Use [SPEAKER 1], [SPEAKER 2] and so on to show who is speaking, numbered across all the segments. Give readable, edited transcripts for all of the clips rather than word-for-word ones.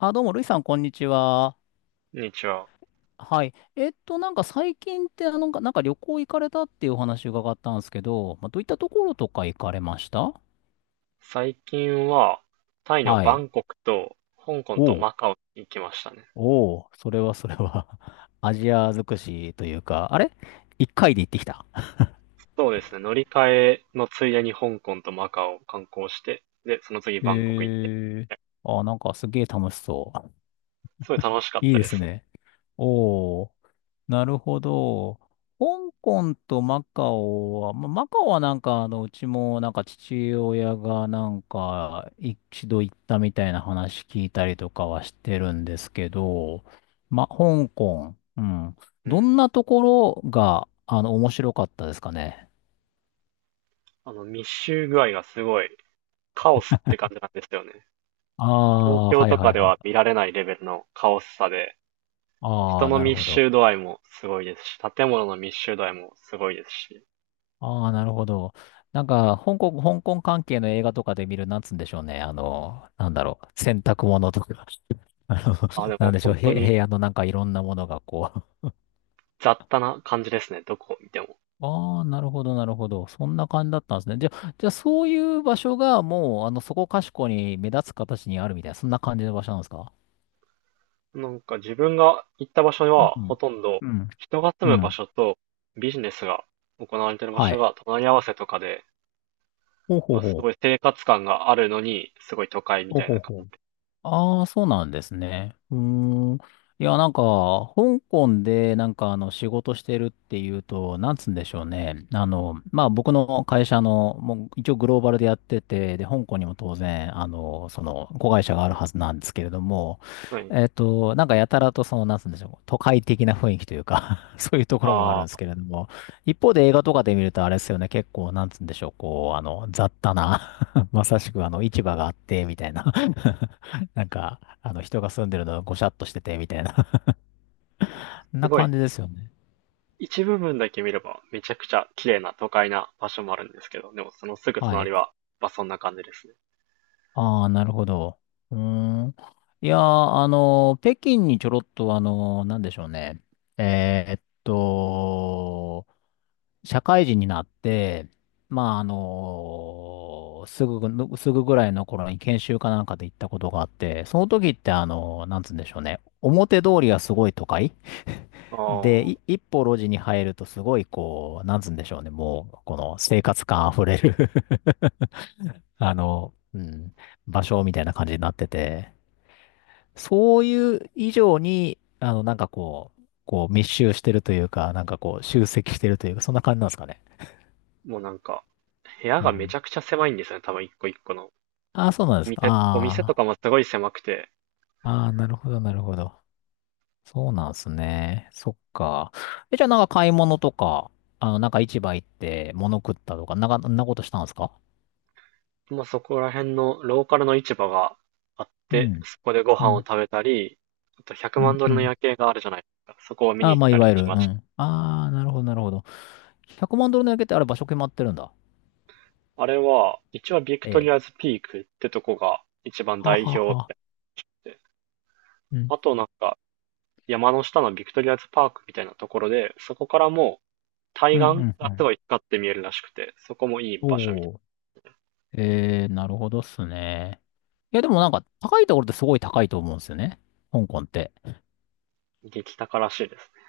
[SPEAKER 1] あ、どうも、ルイさん、こんにちは。
[SPEAKER 2] こんにちは。
[SPEAKER 1] はい。なんか最近って、なんか旅行行かれたっていうお話伺ったんですけど、まあ、どういったところとか行かれました？
[SPEAKER 2] 最近は、タイの
[SPEAKER 1] は
[SPEAKER 2] バ
[SPEAKER 1] い。
[SPEAKER 2] ンコクと、香港と
[SPEAKER 1] おう、
[SPEAKER 2] マカオに行きましたね。
[SPEAKER 1] おう、それはそれは。 アジア尽くしというか、あれ一回で行ってきた。
[SPEAKER 2] そうですね。乗り換えのついでに香港とマカオを観光して、で、その次
[SPEAKER 1] え
[SPEAKER 2] バンコク行って。
[SPEAKER 1] ー、あ、なんかすげえ楽しそう。
[SPEAKER 2] すごい楽しかっ
[SPEAKER 1] いい
[SPEAKER 2] た
[SPEAKER 1] で
[SPEAKER 2] で
[SPEAKER 1] す
[SPEAKER 2] すね。
[SPEAKER 1] ね。おお。なるほど。香港とマカオは、まあ、マカオはなんか、うちもなんか父親がなんか一度行ったみたいな話聞いたりとかはしてるんですけど、ま、香港、うん。
[SPEAKER 2] う
[SPEAKER 1] ど
[SPEAKER 2] ん。
[SPEAKER 1] んなところが、面白かったですかね？
[SPEAKER 2] 密集具合がすごい、カオスって感じなんですよね。
[SPEAKER 1] あ
[SPEAKER 2] 東
[SPEAKER 1] あ、
[SPEAKER 2] 京
[SPEAKER 1] はい
[SPEAKER 2] と
[SPEAKER 1] は
[SPEAKER 2] か
[SPEAKER 1] い
[SPEAKER 2] で
[SPEAKER 1] は
[SPEAKER 2] は
[SPEAKER 1] い。
[SPEAKER 2] 見られないレベルのカオスさで、
[SPEAKER 1] あ
[SPEAKER 2] 人
[SPEAKER 1] あ、
[SPEAKER 2] の
[SPEAKER 1] なる
[SPEAKER 2] 密
[SPEAKER 1] ほど。
[SPEAKER 2] 集度合いもすごいですし、建物の密集度合いもすごいですし。
[SPEAKER 1] ああ、なるほど。なんか、香港関係の映画とかで見る、なんつうんでしょうね。なんだろう。洗濯物とか。あの、
[SPEAKER 2] あ、で
[SPEAKER 1] なん
[SPEAKER 2] も
[SPEAKER 1] でしょう。
[SPEAKER 2] 本当
[SPEAKER 1] へ、
[SPEAKER 2] に
[SPEAKER 1] 部屋のなんかいろんなものがこう。
[SPEAKER 2] 雑多な感じですね。どこを見ても。
[SPEAKER 1] ああ、なるほど、なるほど。そんな感じだったんですね。じゃあそういう場所がもう、そこかしこに目立つ形にあるみたいな、そんな感じの場所なんですか？
[SPEAKER 2] なんか自分が行った場所
[SPEAKER 1] う
[SPEAKER 2] はほ
[SPEAKER 1] ん。
[SPEAKER 2] とんど
[SPEAKER 1] うん。
[SPEAKER 2] 人が住
[SPEAKER 1] う
[SPEAKER 2] む場
[SPEAKER 1] ん。
[SPEAKER 2] 所とビジネスが行われている場
[SPEAKER 1] は
[SPEAKER 2] 所
[SPEAKER 1] い。
[SPEAKER 2] が隣り合わせとかで、
[SPEAKER 1] ほうほ
[SPEAKER 2] ま
[SPEAKER 1] う
[SPEAKER 2] あす
[SPEAKER 1] ほう。
[SPEAKER 2] ごい生活感があるのに、すごい都会み
[SPEAKER 1] ほう
[SPEAKER 2] たい
[SPEAKER 1] ほう
[SPEAKER 2] な感
[SPEAKER 1] ほう。
[SPEAKER 2] じ。
[SPEAKER 1] ああ、そうなんですね。うーん。いや、なんか、香港で、なんか、仕事してるっていうと、なんつうんでしょうね。まあ、僕の会社の、もう、一応グローバルでやってて、で、香港にも当然、子会社があるはずなんですけれども、
[SPEAKER 2] はい。
[SPEAKER 1] なんか、やたらと、その、なんつうんでしょう、都会的な雰囲気というか そういうところもあるん
[SPEAKER 2] あ
[SPEAKER 1] です
[SPEAKER 2] あ、
[SPEAKER 1] けれども、一方で映画とかで見ると、あれですよね、結構、なんつうんでしょう、こう、雑多な まさしく、市場があって、みたいな、なんか、人が住んでるのがごしゃっとしてて、みたいな
[SPEAKER 2] す
[SPEAKER 1] な
[SPEAKER 2] ごい。
[SPEAKER 1] 感じですよね。
[SPEAKER 2] 一部分だけ見ればめちゃくちゃ綺麗な都会な場所もあるんですけど、でもそのすぐ
[SPEAKER 1] は
[SPEAKER 2] 隣
[SPEAKER 1] い。
[SPEAKER 2] は、まあそんな感じですね。
[SPEAKER 1] ああ、なるほど。うーん。いやー、北京にちょろっと、なんでしょうね。えーっと、社会人になって、まあ、すぐぐらいの頃に研修かなんかで行ったことがあって、その時って、なんつうんでしょうね。表通りがすごい都会 で、
[SPEAKER 2] あ
[SPEAKER 1] い
[SPEAKER 2] あ、
[SPEAKER 1] 一歩路地に入るとすごい、こう、なんつうんでしょうね。もう、この生活感あふれるうん、場所みたいな感じになってて、そういう以上に、なんかこう、こう密集してるというか、なんかこう集積してるというか、そんな感じなんですかね？
[SPEAKER 2] もうなんか部屋
[SPEAKER 1] う
[SPEAKER 2] がめち
[SPEAKER 1] ん。
[SPEAKER 2] ゃくちゃ狭いんですよね。多分一個一個の。
[SPEAKER 1] ああ、そうなんで
[SPEAKER 2] お
[SPEAKER 1] すか。
[SPEAKER 2] 店、お店と
[SPEAKER 1] あ
[SPEAKER 2] かもすごい狭くて、
[SPEAKER 1] あ、ああ、なるほど、なるほど。そうなんですね。そっか。え、じゃあなんか買い物とか、なんか市場行って物食ったとか、なんか、そんなことしたんですか？
[SPEAKER 2] まあ、そこら辺のローカルの市場があっ
[SPEAKER 1] う
[SPEAKER 2] て、
[SPEAKER 1] ん、
[SPEAKER 2] そこでご
[SPEAKER 1] う
[SPEAKER 2] 飯を
[SPEAKER 1] ん、
[SPEAKER 2] 食べたり、あと100
[SPEAKER 1] う
[SPEAKER 2] 万
[SPEAKER 1] ん、
[SPEAKER 2] ド
[SPEAKER 1] う
[SPEAKER 2] ルの
[SPEAKER 1] ん。
[SPEAKER 2] 夜景があるじゃないですか。そこを見
[SPEAKER 1] あ
[SPEAKER 2] に
[SPEAKER 1] あ、
[SPEAKER 2] 行っ
[SPEAKER 1] まあ、い
[SPEAKER 2] た
[SPEAKER 1] わ
[SPEAKER 2] り
[SPEAKER 1] ゆる、
[SPEAKER 2] し
[SPEAKER 1] う
[SPEAKER 2] まし
[SPEAKER 1] ん。ああ、なるほど、なるほど。100万ドルの焼けってあれ場所決まってるんだ。
[SPEAKER 2] た。あれは、一応ビク
[SPEAKER 1] え
[SPEAKER 2] トリ
[SPEAKER 1] え。
[SPEAKER 2] アズピークってとこが一番
[SPEAKER 1] は
[SPEAKER 2] 代
[SPEAKER 1] は
[SPEAKER 2] 表っ
[SPEAKER 1] は。
[SPEAKER 2] て。
[SPEAKER 1] うん。
[SPEAKER 2] あとなんか、山の下のビクトリアズパークみたいなところで、そこからもう
[SPEAKER 1] う
[SPEAKER 2] 対
[SPEAKER 1] ん
[SPEAKER 2] 岸
[SPEAKER 1] うん
[SPEAKER 2] が
[SPEAKER 1] う
[SPEAKER 2] す
[SPEAKER 1] ん。
[SPEAKER 2] ごい光って見えるらしくて、そこもいい場所みたい
[SPEAKER 1] おー。えー、なるほどっすね。いや、でもなんか、高いところってすごい高いと思うんですよね。香港って。
[SPEAKER 2] な。激高らしいですね。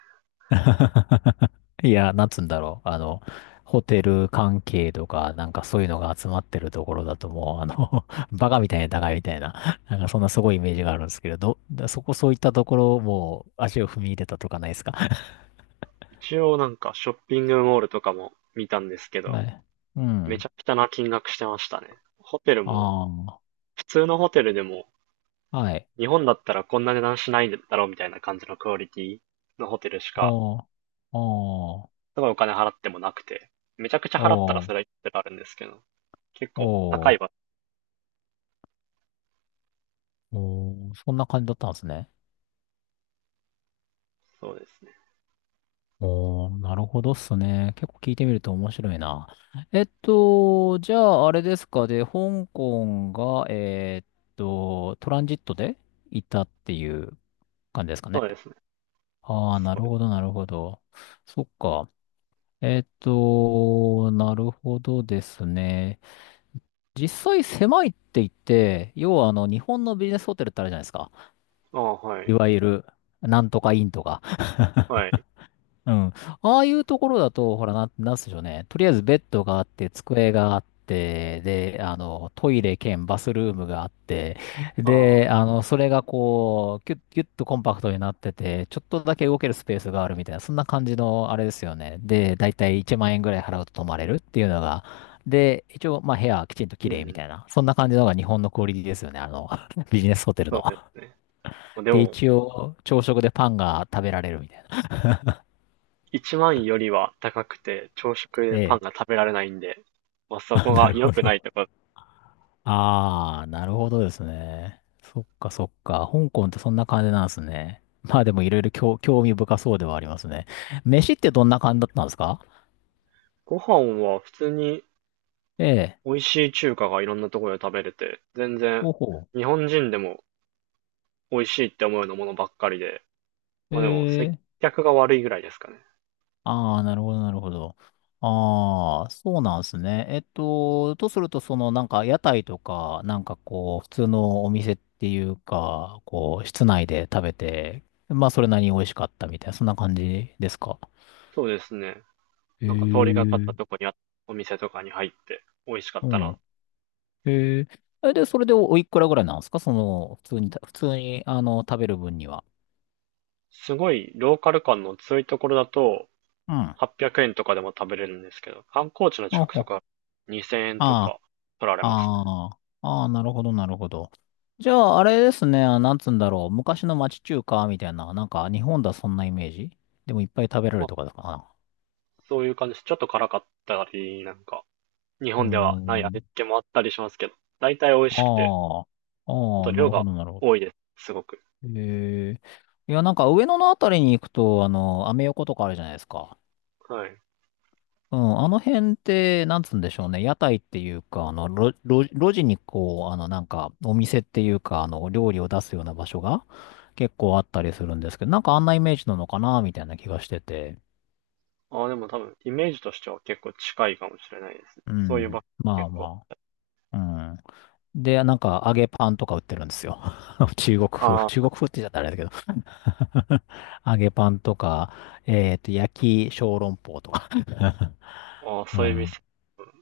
[SPEAKER 1] いや、なんつうんだろう。ホテル関係とか、なんかそういうのが集まってるところだともう、バカみたいに高いみたいな、なんかそんなすごいイメージがあるんですけれど、だそこそういったところもう足を踏み入れたとかないですか？
[SPEAKER 2] 一応なんかショッピングモールとかも見たんですけ ど、
[SPEAKER 1] はい。う
[SPEAKER 2] めち
[SPEAKER 1] ん。
[SPEAKER 2] ゃくちゃな金額してましたね。ホテルも、
[SPEAKER 1] あ
[SPEAKER 2] 普通のホテルでも、
[SPEAKER 1] あ、はい。
[SPEAKER 2] 日本だったらこんな値段しないだろうみたいな感じのクオリティのホテルしか、
[SPEAKER 1] おー、おー、
[SPEAKER 2] すごいお金払ってもなくて、めちゃくちゃ払ったら
[SPEAKER 1] お
[SPEAKER 2] そ
[SPEAKER 1] ー、
[SPEAKER 2] れはいくらあるんですけど、結構高
[SPEAKER 1] お
[SPEAKER 2] い
[SPEAKER 1] ー。
[SPEAKER 2] 場
[SPEAKER 1] おー、そんな感じだったんですね。
[SPEAKER 2] 所、そうですね。
[SPEAKER 1] おー、なるほどっすね。結構聞いてみると面白いな。じゃあ、あれですかで、香港が、トランジットでいたっていう感じですか
[SPEAKER 2] そ
[SPEAKER 1] ね？
[SPEAKER 2] うですね。
[SPEAKER 1] ああ、な
[SPEAKER 2] そう
[SPEAKER 1] る
[SPEAKER 2] で
[SPEAKER 1] ほど、
[SPEAKER 2] す。
[SPEAKER 1] なるほど。そっか。なるほどですね。実際狭いって言って、要は日本のビジネスホテルってあるじゃないですか。
[SPEAKER 2] ああ、は
[SPEAKER 1] い
[SPEAKER 2] い。
[SPEAKER 1] わゆる、なんとかインとか。
[SPEAKER 2] は い。
[SPEAKER 1] うん。ああいうところだと、ほら、なんすでしょうね。とりあえずベッドがあって、机があって、で、トイレ兼バスルームがあって、
[SPEAKER 2] あ
[SPEAKER 1] で、
[SPEAKER 2] あ、
[SPEAKER 1] それがこう、キュッ、キュッとコンパクトになってて、ちょっとだけ動けるスペースがあるみたいな、そんな感じの、あれですよね。で、だいたい1万円ぐらい払うと泊まれるっていうのが、で、一応、まあ、部屋はきちんと
[SPEAKER 2] う
[SPEAKER 1] 綺麗み
[SPEAKER 2] ん。
[SPEAKER 1] たいな、そんな感じのが日本のクオリティですよね。ビジネスホテル
[SPEAKER 2] そう
[SPEAKER 1] の。
[SPEAKER 2] ですね。で
[SPEAKER 1] で、
[SPEAKER 2] も、
[SPEAKER 1] 一応、朝食でパンが食べられるみたいな。
[SPEAKER 2] 1万よりは高くて、朝食
[SPEAKER 1] え
[SPEAKER 2] でパン
[SPEAKER 1] え。
[SPEAKER 2] が食べられないんで、まあ そ
[SPEAKER 1] あ、
[SPEAKER 2] こ
[SPEAKER 1] な
[SPEAKER 2] が
[SPEAKER 1] る
[SPEAKER 2] 良
[SPEAKER 1] ほ
[SPEAKER 2] くない
[SPEAKER 1] ど。
[SPEAKER 2] とか、
[SPEAKER 1] ああ、なるほどですね。そっかそっか。香港ってそんな感じなんですね。まあでもいろいろ興興味深そうではありますね。飯ってどんな感じだったんですか？
[SPEAKER 2] ご飯は普通に
[SPEAKER 1] ええ。
[SPEAKER 2] 美味しい中華がいろんなところで食べれて、全然
[SPEAKER 1] ほうほ
[SPEAKER 2] 日本人でも美味しいって思うようなものばっかりで、
[SPEAKER 1] う。
[SPEAKER 2] まあでも
[SPEAKER 1] え
[SPEAKER 2] 接
[SPEAKER 1] え。
[SPEAKER 2] 客が悪いぐらいですかね。
[SPEAKER 1] ああ、なるほど、なるほど。ああ、そうなんですね。とすると、その、なんか、屋台とか、なんかこう、普通のお店っていうか、こう、室内で食べて、まあ、それなりに美味しかったみたいな、そんな感じですか？
[SPEAKER 2] そうですね。
[SPEAKER 1] え
[SPEAKER 2] なんか通りがか
[SPEAKER 1] え。
[SPEAKER 2] ったとこにあったお店とかに入って美味しかっ
[SPEAKER 1] う
[SPEAKER 2] たな。
[SPEAKER 1] ん。へえ。え、で、それでおおいくらぐらいなんですか？その、普通に、食べる分には。
[SPEAKER 2] すごいローカル感の強いところだと
[SPEAKER 1] うん。あ
[SPEAKER 2] 800円とかでも食べれるんですけど、観光地の近くと
[SPEAKER 1] ほ。
[SPEAKER 2] か2000円と
[SPEAKER 1] あ
[SPEAKER 2] か取られ
[SPEAKER 1] あ、
[SPEAKER 2] ますね。
[SPEAKER 1] ああ、ああ、なるほど、なるほど。じゃあ、あれですね、あなんつうんだろう。昔の町中華みたいな、なんか、日本だそんなイメージでもいっぱい食べられ
[SPEAKER 2] ま
[SPEAKER 1] る
[SPEAKER 2] あ
[SPEAKER 1] とかだかな。
[SPEAKER 2] そういう感じです。ちょっと辛かったり、なんか日
[SPEAKER 1] うー
[SPEAKER 2] 本ではない味付
[SPEAKER 1] ん。
[SPEAKER 2] けもあったりしますけど、大体美味しくて
[SPEAKER 1] ああ、
[SPEAKER 2] あ
[SPEAKER 1] あ
[SPEAKER 2] と
[SPEAKER 1] あ、な
[SPEAKER 2] 量
[SPEAKER 1] る
[SPEAKER 2] が
[SPEAKER 1] ほど、なるほ
[SPEAKER 2] 多いです、すごく。
[SPEAKER 1] ど。へえ。いや、なんか、上野のあたりに行くと、アメ横とかあるじゃないですか。
[SPEAKER 2] はい。
[SPEAKER 1] うん、あの辺って、なんつうんでしょうね。屋台っていうか、路地にこう、なんか、お店っていうか、料理を出すような場所が結構あったりするんですけど、なんかあんなイメージなのかな、みたいな気がしてて。
[SPEAKER 2] ああ、でも多分、イメージとしては結構近いかもしれないですね。
[SPEAKER 1] う
[SPEAKER 2] そういう
[SPEAKER 1] ん。
[SPEAKER 2] 場
[SPEAKER 1] ま
[SPEAKER 2] 結
[SPEAKER 1] あ
[SPEAKER 2] 構。
[SPEAKER 1] まあ。うん。で、なんか、揚げパンとか売ってるんですよ。中国風。
[SPEAKER 2] あ
[SPEAKER 1] 中
[SPEAKER 2] ー
[SPEAKER 1] 国風って言っちゃったらあれだけど。揚げパンとか、焼き小籠包とか。
[SPEAKER 2] あー、
[SPEAKER 1] う
[SPEAKER 2] そういう
[SPEAKER 1] ん。
[SPEAKER 2] 店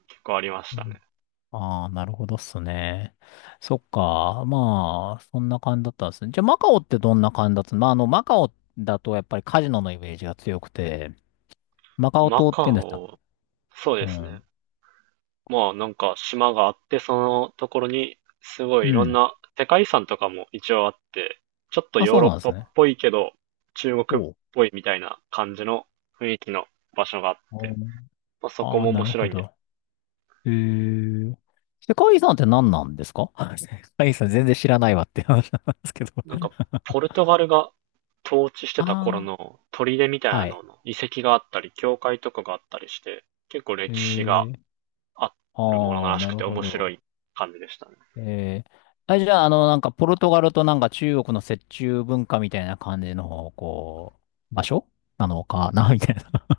[SPEAKER 2] 結構ありましたね。
[SPEAKER 1] ああ、なるほどっすね。そっか。まあ、そんな感じだったんですね。じゃあ、マカオってどんな感じだった？まあ、マカオだとやっぱりカジノのイメージが強くて、マカオ
[SPEAKER 2] マ
[SPEAKER 1] 島って言
[SPEAKER 2] カ
[SPEAKER 1] うんでしたっけ？
[SPEAKER 2] オ、そう
[SPEAKER 1] う
[SPEAKER 2] ですね。
[SPEAKER 1] ん。
[SPEAKER 2] まあなんか島があって、そのところにすごい
[SPEAKER 1] う
[SPEAKER 2] いろん
[SPEAKER 1] ん。
[SPEAKER 2] な世界遺産とかも一応あって、ちょっと
[SPEAKER 1] あ、
[SPEAKER 2] ヨー
[SPEAKER 1] そう
[SPEAKER 2] ロッ
[SPEAKER 1] なんで
[SPEAKER 2] パっ
[SPEAKER 1] すね。
[SPEAKER 2] ぽいけど、中国っ
[SPEAKER 1] おう。
[SPEAKER 2] ぽいみたいな感じの雰囲気の場所があって、まあ、そこ
[SPEAKER 1] ああ
[SPEAKER 2] も
[SPEAKER 1] ー、な
[SPEAKER 2] 面
[SPEAKER 1] る
[SPEAKER 2] 白
[SPEAKER 1] ほ
[SPEAKER 2] いんです
[SPEAKER 1] ど。えー、世界遺産って何なんですか？ 世界遺産全然知らないわって話なんですけど。
[SPEAKER 2] なんか、ポルトガルが統治してた頃
[SPEAKER 1] ああ、
[SPEAKER 2] の砦みたいな
[SPEAKER 1] は
[SPEAKER 2] の
[SPEAKER 1] い。
[SPEAKER 2] の遺跡があったり、教会とかがあったりして、結構歴史が
[SPEAKER 1] えー、
[SPEAKER 2] あるもの
[SPEAKER 1] ああ、
[SPEAKER 2] らし
[SPEAKER 1] な
[SPEAKER 2] く
[SPEAKER 1] る
[SPEAKER 2] て
[SPEAKER 1] ほ
[SPEAKER 2] 面白
[SPEAKER 1] ど。
[SPEAKER 2] い感じでしたね。
[SPEAKER 1] えー、あ、じゃあ、なんか、ポルトガルとなんか中国の折衷文化みたいな感じの、こう、場所なのかな、みたいな。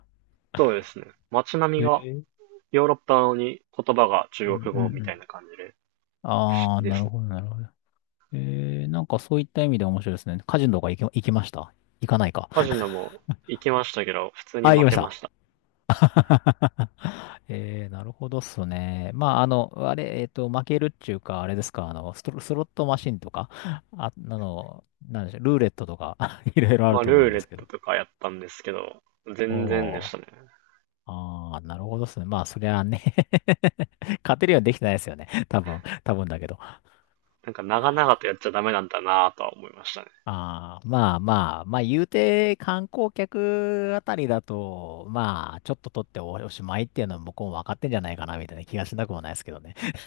[SPEAKER 2] そうですね。街並み
[SPEAKER 1] え
[SPEAKER 2] が
[SPEAKER 1] ー
[SPEAKER 2] ヨーロッパなのに言葉が
[SPEAKER 1] う
[SPEAKER 2] 中
[SPEAKER 1] ん
[SPEAKER 2] 国
[SPEAKER 1] う
[SPEAKER 2] 語み
[SPEAKER 1] んう
[SPEAKER 2] たい
[SPEAKER 1] ん。
[SPEAKER 2] な感じで、
[SPEAKER 1] ああ、
[SPEAKER 2] いいで
[SPEAKER 1] なる
[SPEAKER 2] すね。
[SPEAKER 1] ほど、なるほど。えー、なんかそういった意味で面白いですね。カジノとか行きました？行かないか。
[SPEAKER 2] カジノも行きましたけど、普通に
[SPEAKER 1] あ、行き
[SPEAKER 2] 負
[SPEAKER 1] まし
[SPEAKER 2] けま
[SPEAKER 1] た。
[SPEAKER 2] した。
[SPEAKER 1] えー、なるほどっすね。まあ、あれ、負けるっていうか、あれですか、スロットマシンとか、あ、なんでしょう、ルーレットとか、いろいろあ
[SPEAKER 2] ま
[SPEAKER 1] る
[SPEAKER 2] あ、
[SPEAKER 1] と思う
[SPEAKER 2] ルー
[SPEAKER 1] ん
[SPEAKER 2] レ
[SPEAKER 1] で
[SPEAKER 2] ッ
[SPEAKER 1] すけど。
[SPEAKER 2] トとかやったんですけど、全然で
[SPEAKER 1] お
[SPEAKER 2] し
[SPEAKER 1] ー
[SPEAKER 2] たね。
[SPEAKER 1] ああ、なるほどですね。まあ、そりゃあね。 勝てるようにできてないですよね。多分、多分だけど。
[SPEAKER 2] なんか長々とやっちゃダメなんだなぁとは思いましたね。
[SPEAKER 1] ああ、まあまあ、まあ、言うて観光客あたりだと、まあ、ちょっと取っておしまいっていうのは向こうも分かってんじゃないかな、みたいな気がしなくもないですけどね。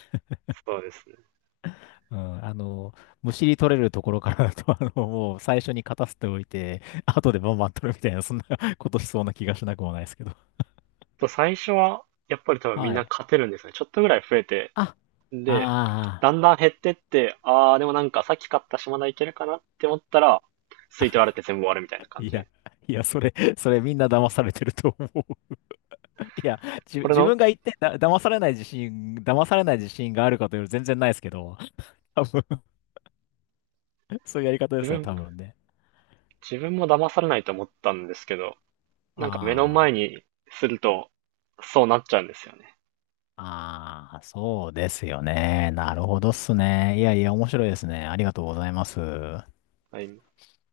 [SPEAKER 2] そうですね。
[SPEAKER 1] うん、むしり取れるところからだと、もう最初に勝たせておいて、後でバンバン取るみたいな、そんな ことしそうな気がしなくもないですけど。
[SPEAKER 2] と最初は、やっぱり多分みん
[SPEAKER 1] は
[SPEAKER 2] な
[SPEAKER 1] い。
[SPEAKER 2] 勝てるんですね。ちょっとぐらい増えて、
[SPEAKER 1] あ、あ
[SPEAKER 2] で、
[SPEAKER 1] あ、
[SPEAKER 2] だんだん減ってって、あー、でもなんかさっき買った島田いけるかなって思ったら、吸い取られて全部終わるみたいな感
[SPEAKER 1] い
[SPEAKER 2] じ。
[SPEAKER 1] や、いや、それ、それみんな騙されてると思う。いや、
[SPEAKER 2] これ
[SPEAKER 1] 自
[SPEAKER 2] の、
[SPEAKER 1] 分が言ってだ、騙されない自信、騙されない自信があるかというと全然ないですけど、多分 そういうやり方で
[SPEAKER 2] 自
[SPEAKER 1] すよ、
[SPEAKER 2] 分、
[SPEAKER 1] 多分ね。
[SPEAKER 2] 自分も騙されないと思ったんですけど、なんか目の前
[SPEAKER 1] あ
[SPEAKER 2] にすると、そうなっちゃうんですよね。
[SPEAKER 1] あ、ああ、そうですよね。なるほどっすね。いやいや、面白いですね。ありがとうございます。